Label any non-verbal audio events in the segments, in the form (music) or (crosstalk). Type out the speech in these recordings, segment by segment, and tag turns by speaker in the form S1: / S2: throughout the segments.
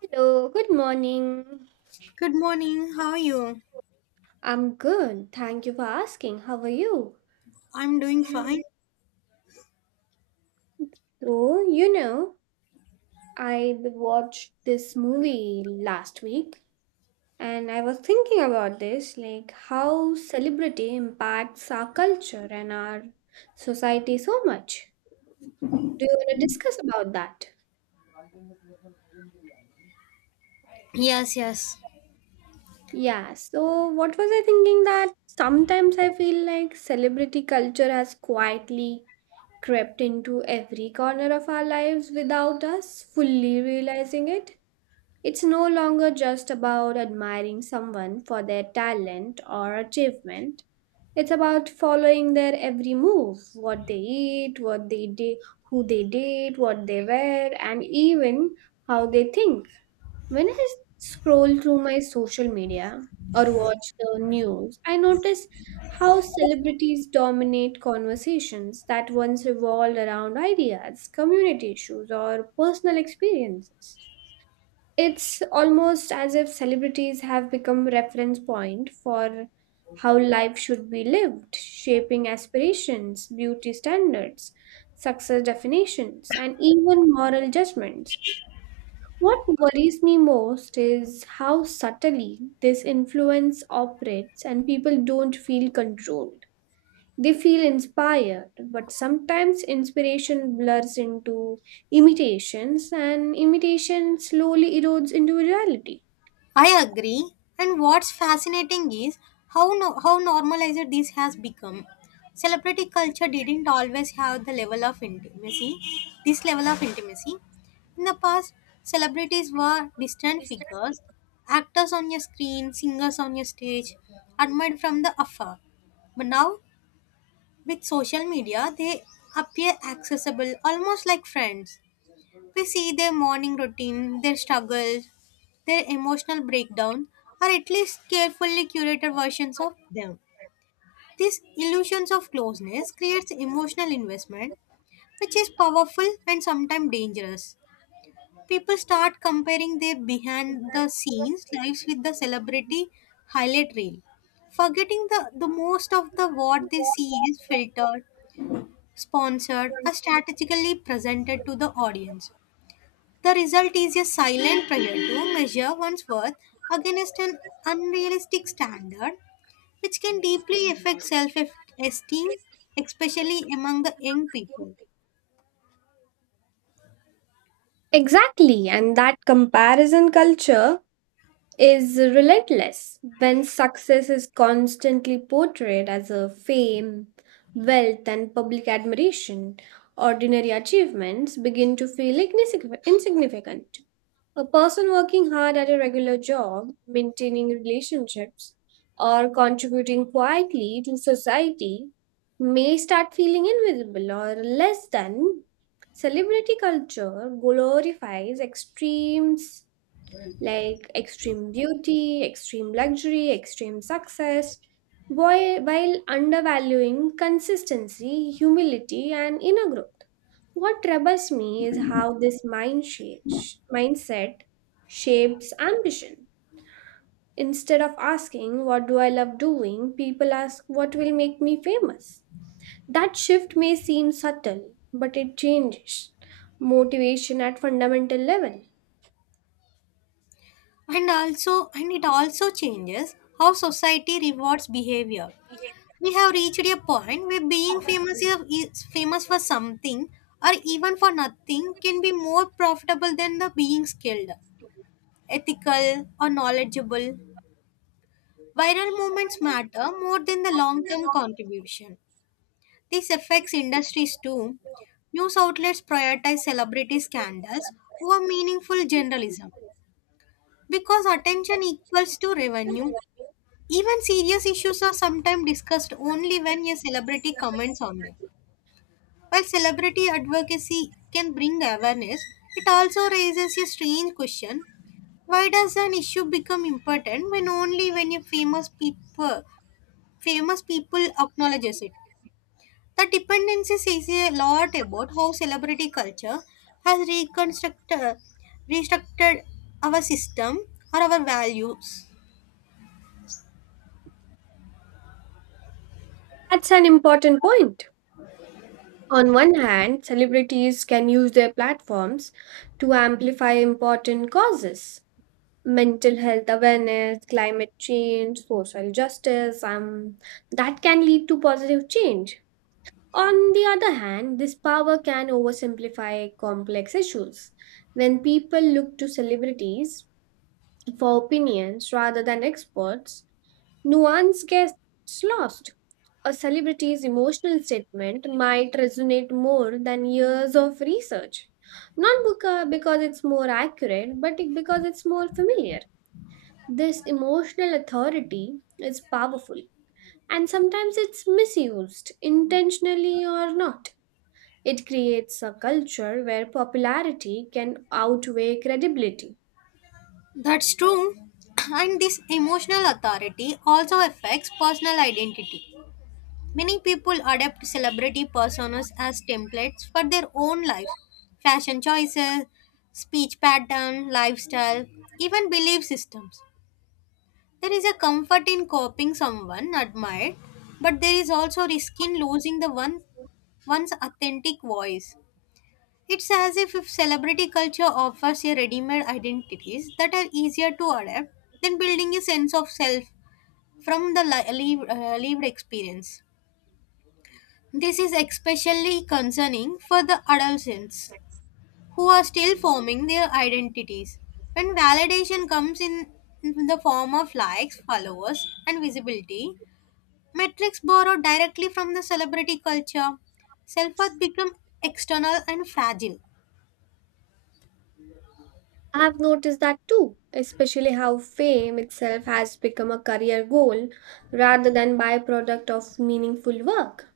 S1: Hello, good morning.
S2: Good morning. How are you?
S1: I'm good. Thank you for asking. How are you?
S2: I'm doing fine.
S1: Mhm. So, you know, I watched this movie last week and I was thinking about this like how celebrity impacts our culture and our society so much. Do you want to discuss about that?
S2: Yes, yes.
S1: Yeah, so what was I thinking that sometimes I feel like celebrity culture has quietly crept into every corner of our lives without us fully realizing it. It's no longer just about admiring someone for their talent or achievement. It's about following their every move, what they eat, what they do, who they date, what they wear, and even how they think. When I scroll through my social media or watch the news, I notice how celebrities dominate conversations that once revolved around ideas, community issues, or personal experiences. It's almost as if celebrities have become reference point for how life should be lived, shaping aspirations, beauty standards, success definitions, and even moral judgments. What worries me most is how subtly this influence operates and people don't feel controlled. They feel inspired, but sometimes inspiration blurs into imitations and imitation slowly erodes into reality.
S2: I agree. And what's fascinating is how how normalized this has become. Celebrity culture didn't always have the level of intimacy. This level of intimacy. In the past, celebrities were distant figures, actors on your screen, singers on your stage, admired from the afar. But now, with social media, they appear accessible, almost like friends. We see their morning routine, their struggles, their emotional breakdown, or at least carefully curated versions of them. These illusions of closeness creates emotional investment, which is powerful and sometimes dangerous. People start comparing their behind the scenes lives with the celebrity highlight reel, forgetting the most of the what they see is filtered, sponsored, or strategically presented to the audience. The result is a silent prayer to measure one's worth against an unrealistic standard, which can deeply affect self esteem, especially among the young people.
S1: Exactly, and that comparison culture is relentless when success is constantly portrayed as a fame, wealth, and public admiration. Ordinary achievements begin to feel insignificant. A person working hard at a regular job, maintaining relationships, or contributing quietly to society may start feeling invisible or less than. Celebrity culture glorifies extremes like extreme beauty, extreme luxury, extreme success, while undervaluing consistency, humility, and inner growth. What troubles me is how mindset shapes ambition. Instead of asking, what do I love doing? People ask, what will make me famous? That shift may seem subtle, but it changes motivation at fundamental level.
S2: And it also changes how society rewards behavior. We have reached a point where being famous is famous for something or even for nothing can be more profitable than the being skilled, ethical, or knowledgeable. Viral movements matter more than the long term contribution. This affects industries too. News outlets prioritize celebrity scandals over meaningful journalism because attention equals to revenue. Even serious issues are sometimes discussed only when a celebrity comments on them. While celebrity advocacy can bring awareness, it also raises a strange question: why does an issue become important when only when a famous people acknowledges it. The dependency says a lot about how celebrity culture has restructured our system or our values.
S1: That's an important point. On one hand, celebrities can use their platforms to amplify important causes mental health awareness, climate change, social justice, that can lead to positive change. On the other hand, this power can oversimplify complex issues. When people look to celebrities for opinions rather than experts, nuance gets lost a celebrity's emotional statement might resonate more than years of research. Not beca- because it's more accurate, but because it's more familiar. This emotional authority is powerful, and sometimes it's misused, intentionally or not. It creates a culture where popularity can outweigh credibility.
S2: That's true. (clears throat) And this emotional authority also affects personal identity. Many people adopt celebrity personas as templates for their own life, fashion choices, speech pattern, lifestyle, even belief systems. There is a comfort in copying someone admired, but there is also risk in losing the one one's authentic voice. It's as if celebrity culture offers a ready-made identities that are easier to adapt than building a sense of self from the lived experience. This is especially concerning for the adolescents who are still forming their identities. When validation comes in the form of likes, followers, and visibility, metrics borrowed directly from the celebrity culture. Self worth become external and fragile.
S1: I've noticed that too, especially how fame itself has become a career goal rather than byproduct of meaningful work.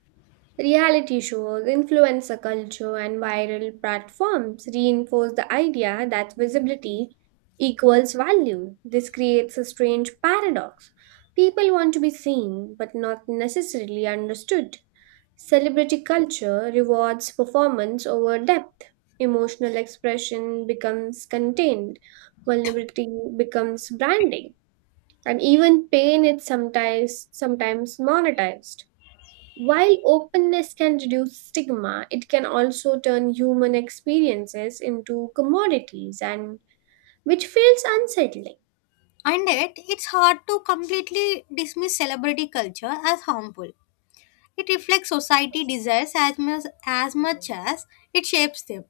S1: Reality shows, influencer culture, and viral platforms reinforce the idea that visibility equals value. This creates a strange paradox. People want to be seen, but not necessarily understood. Celebrity culture rewards performance over depth. Emotional expression becomes contained. Vulnerability becomes branding. And even pain is sometimes monetized. While openness can reduce stigma, it can also turn human experiences into commodities and which feels unsettling.
S2: And yet, it's hard to completely dismiss celebrity culture as harmful. It reflects society desires as much as it shapes them.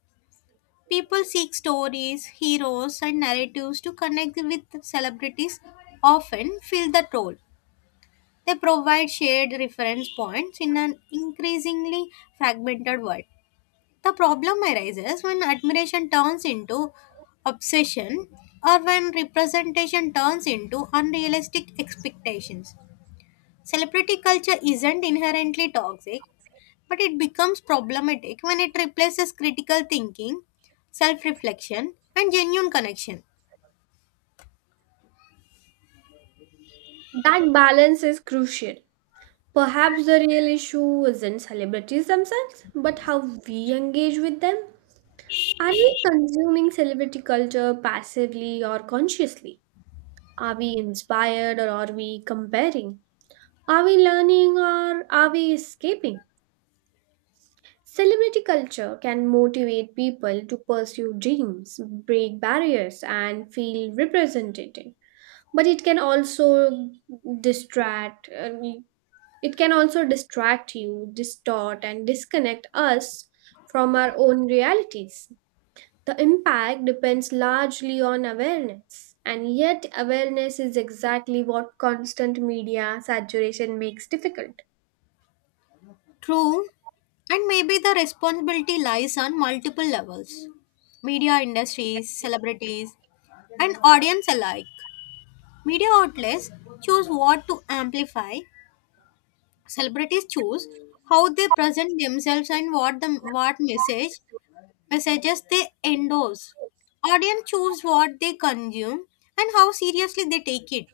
S2: People seek stories, heroes, and narratives to connect with celebrities, often fill that role. They provide shared reference points in an increasingly fragmented world. The problem arises when admiration turns into obsession or when representation turns into unrealistic expectations. Celebrity culture isn't inherently toxic, but it becomes problematic when it replaces critical thinking, self reflection, and genuine connection.
S1: That balance is crucial. Perhaps the real issue isn't celebrities themselves, but how we engage with them. Are we consuming celebrity culture passively or consciously? Are we inspired or are we comparing? Are we learning or are we escaping? Celebrity culture can motivate people to pursue dreams, break barriers, and feel represented. But it can also distract, uh, distract you, distort, and disconnect us from our own realities. The impact depends largely on awareness, and yet, awareness is exactly what constant media saturation makes difficult.
S2: True, and maybe the responsibility lies on multiple levels: media industries, celebrities, and audience alike. Media outlets choose what to amplify. Celebrities choose how they present themselves and what messages they endorse. Audience choose what they consume and how seriously they take it.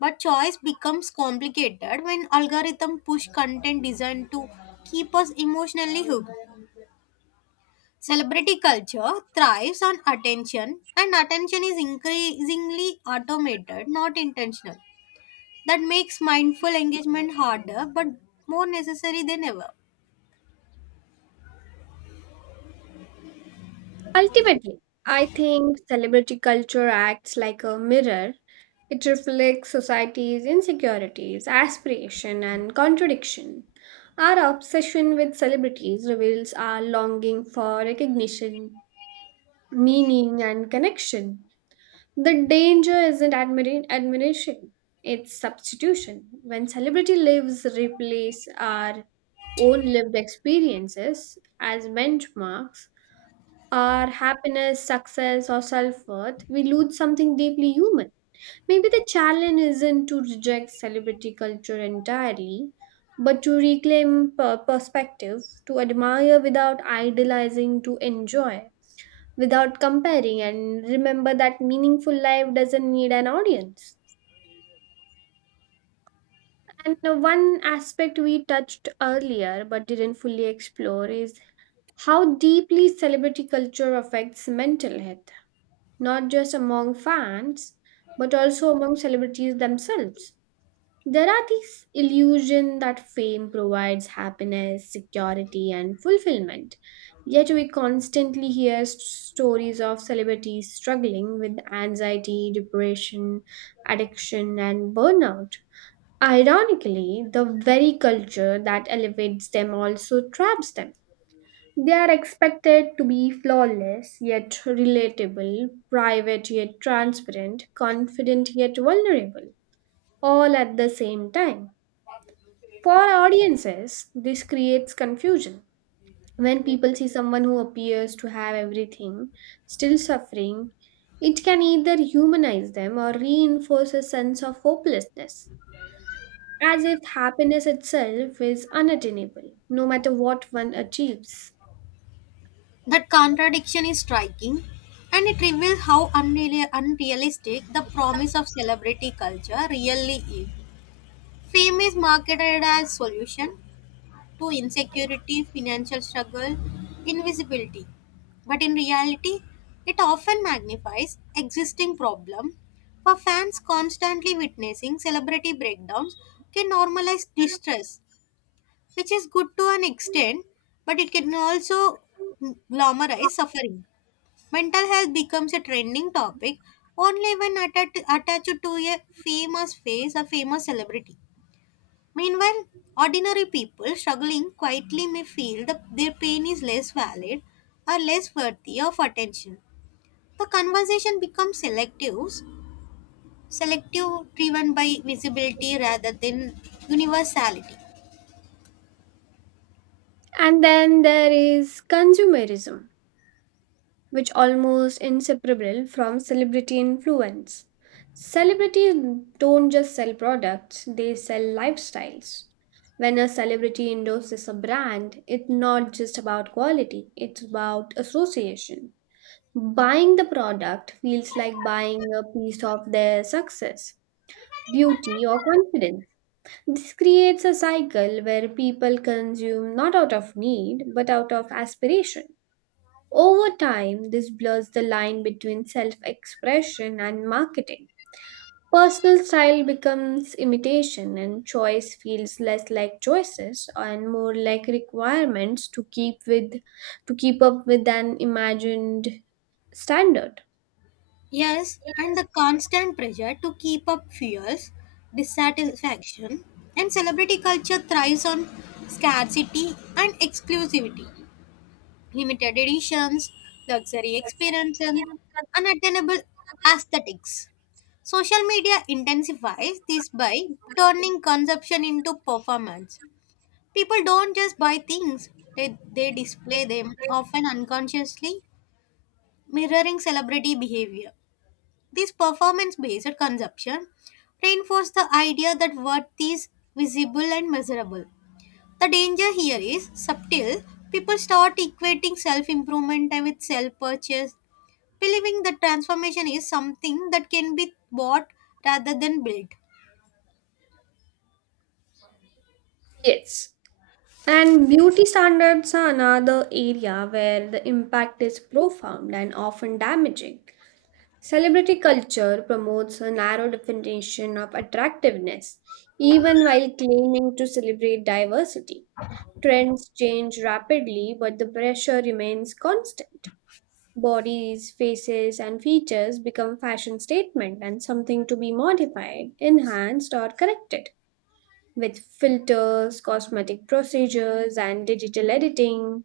S2: But choice becomes complicated when algorithm push content designed to keep us emotionally hooked. Celebrity culture thrives on attention and attention is increasingly automated, not intentional. That makes mindful engagement harder but more necessary than ever.
S1: Ultimately, I think celebrity culture acts like a mirror. It reflects society's insecurities, aspiration, and contradiction. Our obsession with celebrities reveals our longing for recognition, meaning, and connection. The danger isn't admiration, it's substitution. When celebrity lives replace our own lived experiences as benchmarks, our happiness, success, or self worth, we lose something deeply human. Maybe the challenge isn't to reject celebrity culture entirely, but to reclaim perspective, to admire without idolizing, to enjoy without comparing and remember that meaningful life doesn't need an audience. And one aspect we touched earlier but didn't fully explore is how deeply celebrity culture affects mental health, not just among fans, but also among celebrities themselves. There are these illusion that fame provides happiness, security, and fulfillment. Yet we constantly hear stories of celebrities struggling with anxiety, depression, addiction, and burnout. Ironically, the very culture that elevates them also traps them. They are expected to be flawless yet relatable, private yet transparent, confident yet vulnerable, all at the same time. For our audiences, this creates confusion. When people see someone who appears to have everything, still suffering, it can either humanize them or reinforce a sense of hopelessness, as if happiness itself is unattainable, no matter what one achieves.
S2: That contradiction is striking and it reveals how unrealistic the promise of celebrity culture really is. Fame is marketed as solution to insecurity, financial struggle, invisibility. But in reality, it often magnifies existing problem. For fans constantly witnessing celebrity breakdowns can normalize distress which is good to an extent, but it can also glamorize suffering. Mental health becomes a trending topic only when attached to a famous face or famous celebrity. Meanwhile, ordinary people struggling quietly may feel that their pain is less valid or less worthy of attention. The conversation becomes selective driven by visibility rather than universality.
S1: And then there is consumerism, which almost inseparable from celebrity influence. Celebrities don't just sell products, they sell lifestyles. When a celebrity endorses a brand, it's not just about quality, it's about association. Buying the product feels like buying a piece of their success, beauty, or confidence. This creates a cycle where people consume not out of need but out of aspiration. Over time, this blurs the line between self expression and marketing. Personal style becomes imitation, and choice feels less like choices and more like requirements to keep up with an imagined standard.
S2: Yes, and the constant pressure to keep up fuels dissatisfaction, and celebrity culture thrives on scarcity and exclusivity, limited editions, luxury experiences, unattainable aesthetics. Social media intensifies this by turning consumption into performance. People don't just buy things, they display them, often unconsciously mirroring celebrity behavior. This performance based consumption reinforces the idea that worth is visible and measurable. The danger here is subtle. People start equating self improvement with self purchase, believing that transformation is something that can be bought rather than built.
S1: Yes. And beauty standards are another area where the impact is profound and often damaging. Celebrity culture promotes a narrow definition of attractiveness, even while claiming to celebrate diversity. Trends change rapidly, but the pressure remains constant. Bodies, faces, and features become fashion statement and something to be modified, enhanced, or corrected. With filters, cosmetic procedures, and digital editing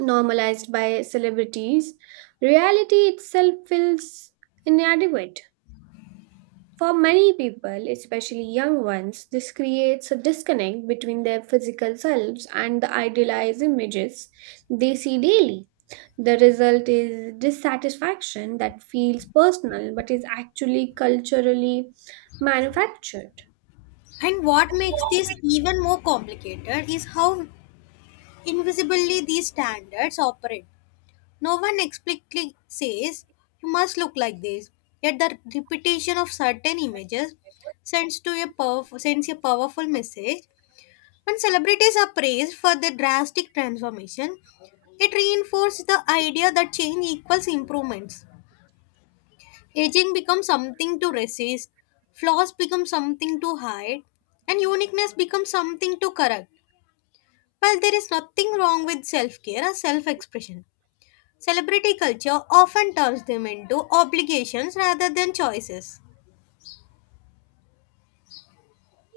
S1: normalized by celebrities, reality itself feels inadequate. For many people, especially young ones, this creates a disconnect between their physical selves and the idealized images they see daily. The result is dissatisfaction that feels personal but is actually culturally manufactured.
S2: And what makes this even more complicated is how invisibly these standards operate. No one explicitly says you must look like this, yet the repetition of certain images sends a powerful message. When celebrities are praised for their drastic transformation, it reinforces the idea that change equals improvements. Aging becomes something to resist, flaws become something to hide, and uniqueness becomes something to correct. While there is nothing wrong with self care or self expression, celebrity culture often turns them into obligations rather than choices.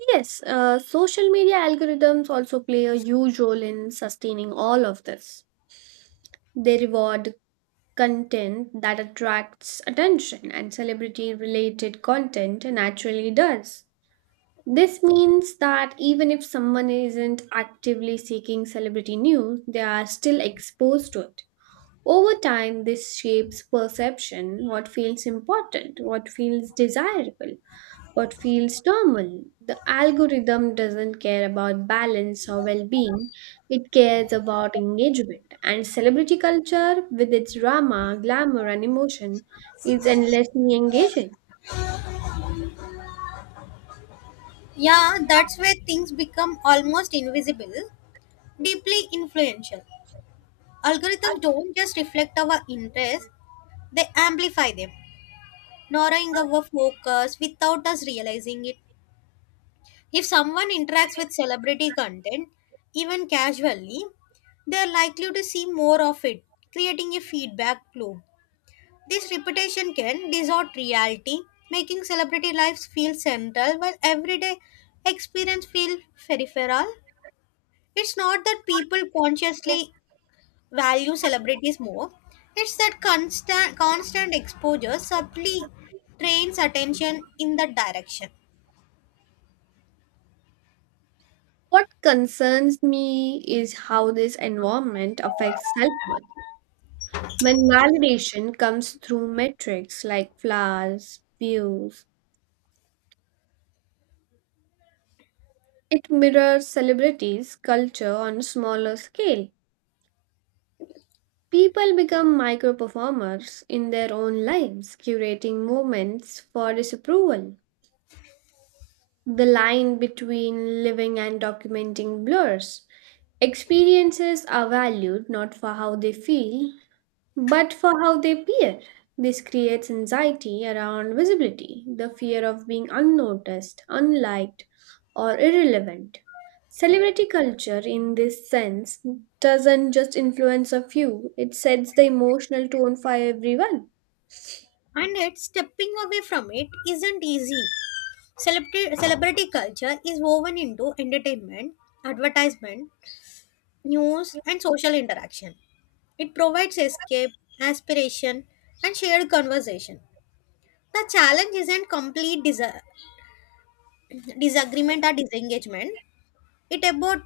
S1: Yes, social media algorithms also play a huge role in sustaining all of this. They reward content that attracts attention, and celebrity related content naturally does. This means that even if someone isn't actively seeking celebrity news, they are still exposed to it. Over time, this shapes perception what feels important, what feels desirable, what feels normal. The algorithm doesn't care about balance or well being, it cares about engagement. And celebrity culture, with its drama, glamour, and emotion, is endlessly engaging.
S2: Yeah, that's where things become almost invisible, deeply influential. Algorithms don't just reflect our interests, they amplify them, narrowing our focus without us realizing it. If someone interacts with celebrity content, even casually, they are likely to see more of it, creating a feedback loop. This reputation can distort reality, making celebrity lives feel central while everyday experience feel peripheral. It's not that people consciously value celebrities more. It's that constant exposure subtly trains attention in that direction.
S1: What concerns me is how this environment affects self worth. When validation comes through metrics like flowers, views, it mirrors celebrities' culture on a smaller scale. People become micro performers in their own lives, curating moments for disapproval. The line between living and documenting blurs. Experiences are valued not for how they feel, but for how they appear. This creates anxiety around visibility, the fear of being unnoticed, unliked, or irrelevant. Celebrity culture, in this sense, doesn't just influence a few, it sets the emotional tone for everyone.
S2: And yet stepping away from it isn't easy. Celebrity culture is woven into entertainment, advertisement, news, and social interaction. It provides escape, aspiration, and shared conversation. The challenge isn't complete disagreement or disengagement. It about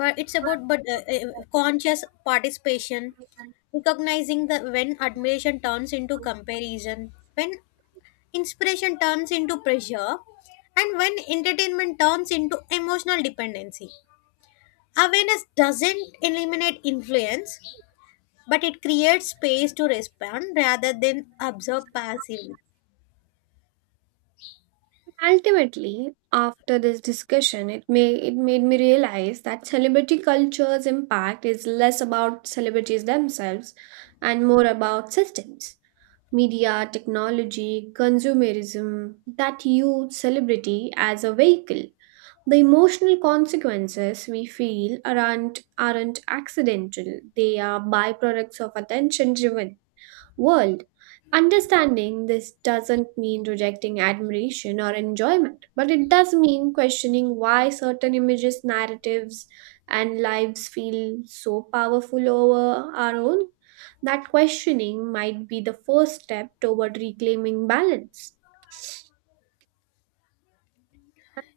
S2: but it's about but conscious participation, recognizing that when admiration turns into comparison, when inspiration turns into pressure, and when entertainment turns into emotional dependency. Awareness doesn't eliminate influence, but it creates space to respond rather than observe passively.
S1: Ultimately, after this discussion, it made me realize that celebrity culture's impact is less about celebrities themselves and more about systems media, technology, consumerism that use celebrity as a vehicle. The emotional consequences we feel aren't accidental, they are byproducts of attention driven world. Understanding this doesn't mean rejecting admiration or enjoyment, but it does mean questioning why certain images, narratives, and lives feel so powerful over our own. That questioning might be the first step toward reclaiming balance.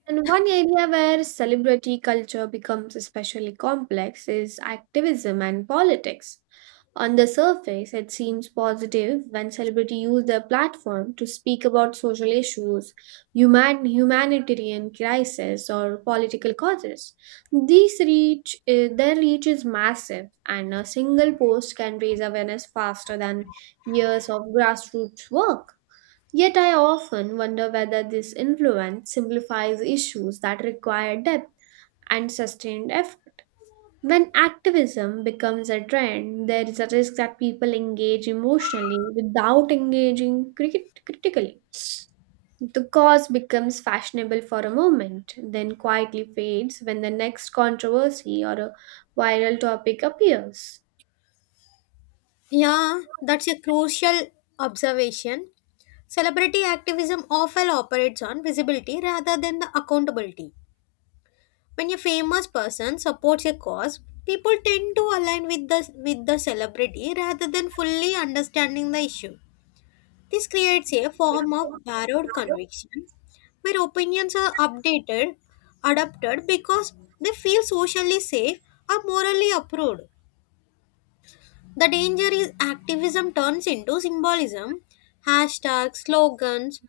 S1: And one area where celebrity culture becomes especially complex is activism and politics. On the surface, it seems positive when celebrities use their platform to speak about social issues, humanitarian crises, or political causes. Their reach is massive, and a single post can raise awareness faster than years of grassroots work. Yet, I often wonder whether this influence simplifies issues that require depth and sustained effort. When activism becomes a trend, there is a risk that people engage emotionally without engaging critically. The cause becomes fashionable for a moment, then quietly fades when the next controversy or a viral topic appears.
S2: Yeah, that's a crucial observation. Celebrity activism often operates on visibility rather than the accountability. When a famous person supports a cause, people tend to align with the celebrity rather than fully understanding the issue. This creates a form of borrowed conviction where opinions are adapted because they feel socially safe or morally approved. The danger is activism turns into symbolism, hashtags, slogans,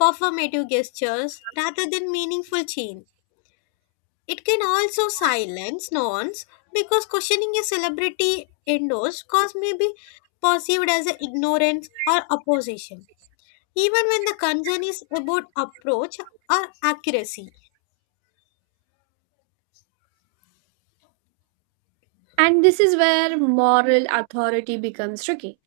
S2: performative gestures rather than meaningful change. It can also silence nuance because questioning a celebrity endorsed cause may be perceived as ignorance or opposition even when the concern is about approach or accuracy.
S1: And this is where moral authority becomes tricky.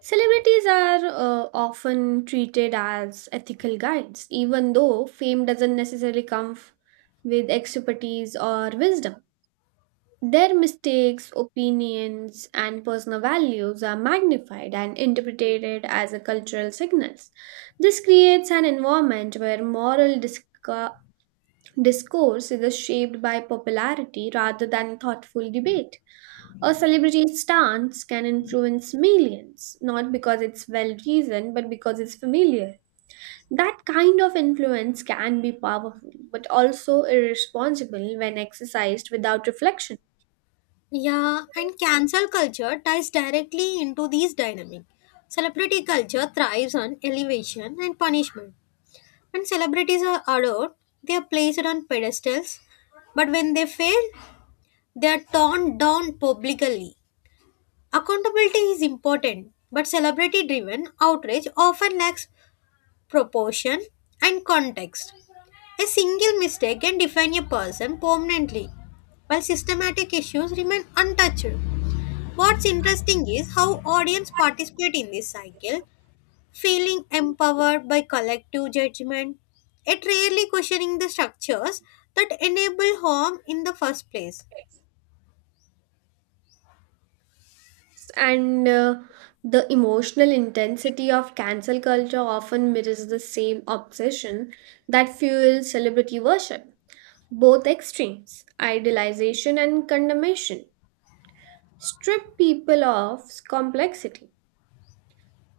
S1: Celebrities are often treated as ethical guides, even though fame doesn't necessarily come with expertise or wisdom. Their mistakes, opinions, and personal values are magnified and interpreted as a cultural signals. This creates an environment where discourse is shaped by popularity rather than thoughtful debate. A celebrity's stance can influence millions, not because it's well reasoned, but because it's familiar. That kind of influence can be powerful, but also irresponsible when exercised without reflection.
S2: Yeah, and cancel culture ties directly into these dynamics. Celebrity culture thrives on elevation and punishment. When celebrities are adored, they are placed on pedestals, but when they fail, they are torn down publicly. Accountability is important, but celebrity driven outrage often lacks proportion and context. A single mistake can define a person permanently, while systematic issues remain untouched. What's interesting is how audience participate in this cycle, feeling empowered by collective judgment, yet rarely questioning the structures that enable harm in the first place.
S1: And the emotional intensity of cancel culture often mirrors the same obsession that fuels celebrity worship. Both extremes, idealization and condemnation, strip people of complexity.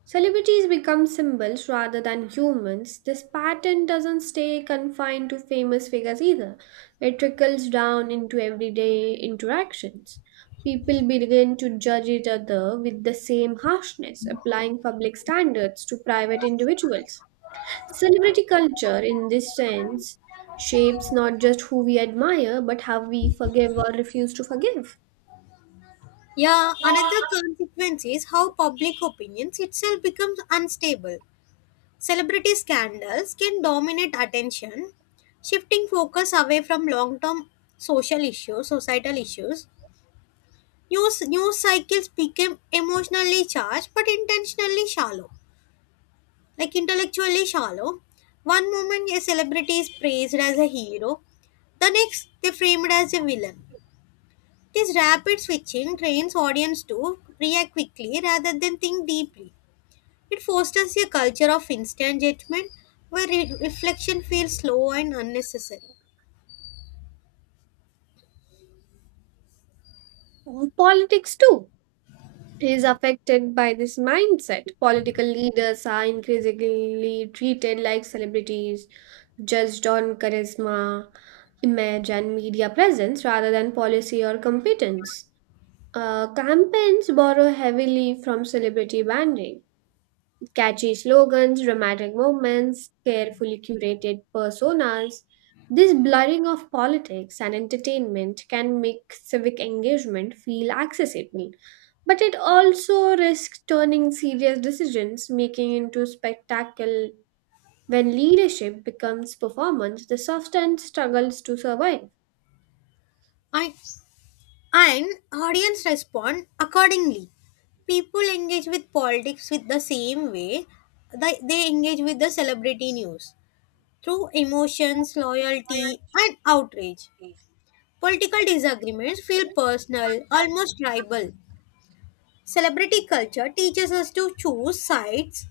S1: Celebrities become symbols rather than humans. This pattern doesn't stay confined to famous figures either. It trickles down into everyday interactions. People begin to judge each other with the same harshness, applying public standards to private individuals. Celebrity culture, in this sense, shapes not just who we admire, but how we forgive or refuse to forgive.
S2: Yeah, another consequence is how public opinions itself becomes unstable. Celebrity scandals can dominate attention, shifting focus away from long term social societal issues. News cycles became emotionally charged but intentionally shallow, like intellectually shallow. One moment a celebrity is praised as a hero, the next they frame it as a villain. This rapid switching trains audience to react quickly rather than think deeply. It fosters a culture of instant judgment where reflection feels slow and unnecessary.
S1: Politics, too. Is affected by this mindset. Political leaders are increasingly treated like celebrities, judged on charisma, image, and media presence rather than policy or competence. Campaigns borrow heavily from celebrity branding catchy slogans, dramatic moments, carefully curated personas. This blurring of politics and entertainment can make civic engagement feel accessible, but it also risks turning serious decisions making into spectacle when leadership becomes performance, the substance struggles to survive.
S2: I, and audience respond accordingly. People engage with politics with the same way they engage with the celebrity news through emotions, loyalty, and outrage. Political disagreements feel personal, almost tribal. Celebrity culture teaches us to choose sides,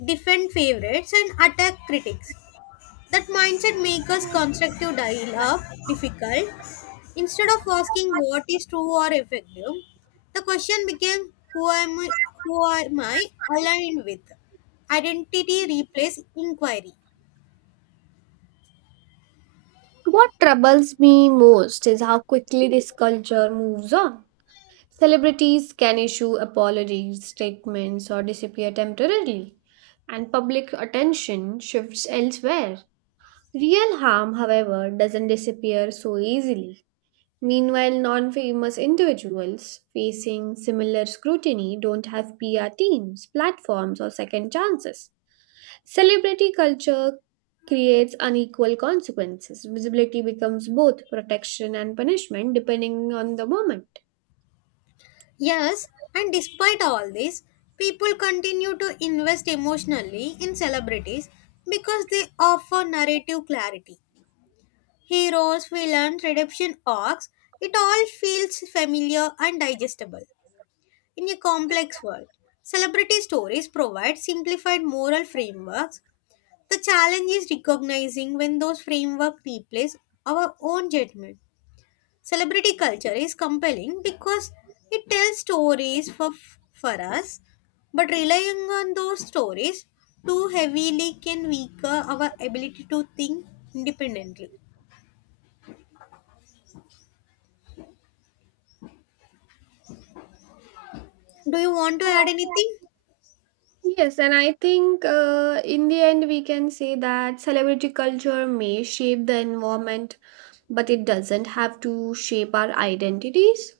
S2: defend favorites, and attack critics. That mindset makes us constructive dialogue difficult. Instead of asking what is true or effective, the question became who am I aligned with? Identity replaces inquiry.
S1: What troubles me most is how quickly this culture moves on celebrities can issue apologies, statements, or disappear temporarily, and public attention shifts elsewhere. Real harm, however, doesn't disappear so easily. Meanwhile, non famous individuals facing similar scrutiny don't have PR teams, platforms, or second chances. Celebrity culture creates unequal consequences. Visibility becomes both protection and punishment depending on the moment.
S2: Yes, and despite all this, people continue to invest emotionally in celebrities because they offer narrative clarity. Heroes, villains, redemption arcs, it all feels familiar and digestible. In a complex world, celebrity stories provide simplified moral frameworks. The challenge is recognizing when those frameworks replace our own judgment. Celebrity culture is compelling because it tells stories for us, but relying on those stories too heavily can weaken our ability to think independently. Do you want to add anything?
S1: Yes, and I think in the end we can say that celebrity culture may shape the environment, but it doesn't have to shape our identities.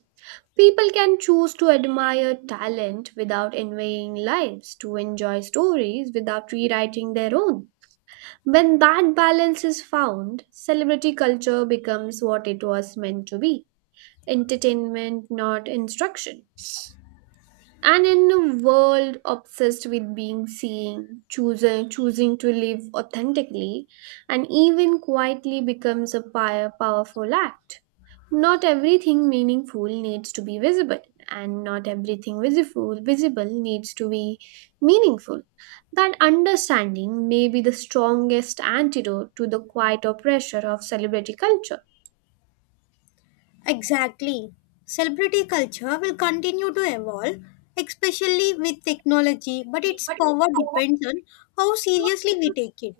S1: People can choose to admire talent without envying lives, to enjoy stories without rewriting their own. When that balance is found, celebrity culture becomes what it was meant to be entertainment, not instruction and in a world obsessed with being seen choosing to live authentically and even quietly becomes a powerful act not everything meaningful needs to be visible and not everything visible needs to be meaningful that understanding may be the strongest antidote to the quiet oppressor of celebrity culture.
S2: Exactly. Celebrity culture will continue to evolve, especially with technology, but its power depends on how seriously we take it.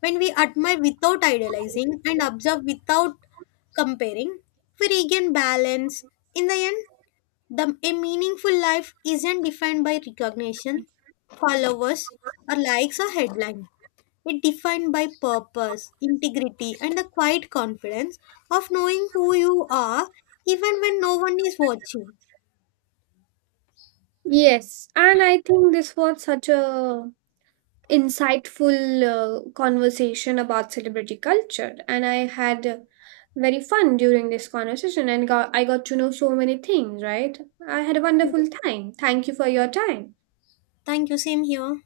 S2: When we admire without idealizing and observe without comparing, we regain balance. In the end, a meaningful life isn't defined by recognition, followers, or likes or headlines. It defined by purpose, integrity, and the quiet confidence of knowing who you are even when no one is watching.
S1: Yes, and I think this was such a insightful conversation about celebrity culture and I had very fun during this conversation and I got to know so many things right I had a wonderful time thank you for your time.
S2: Thank you. Same here.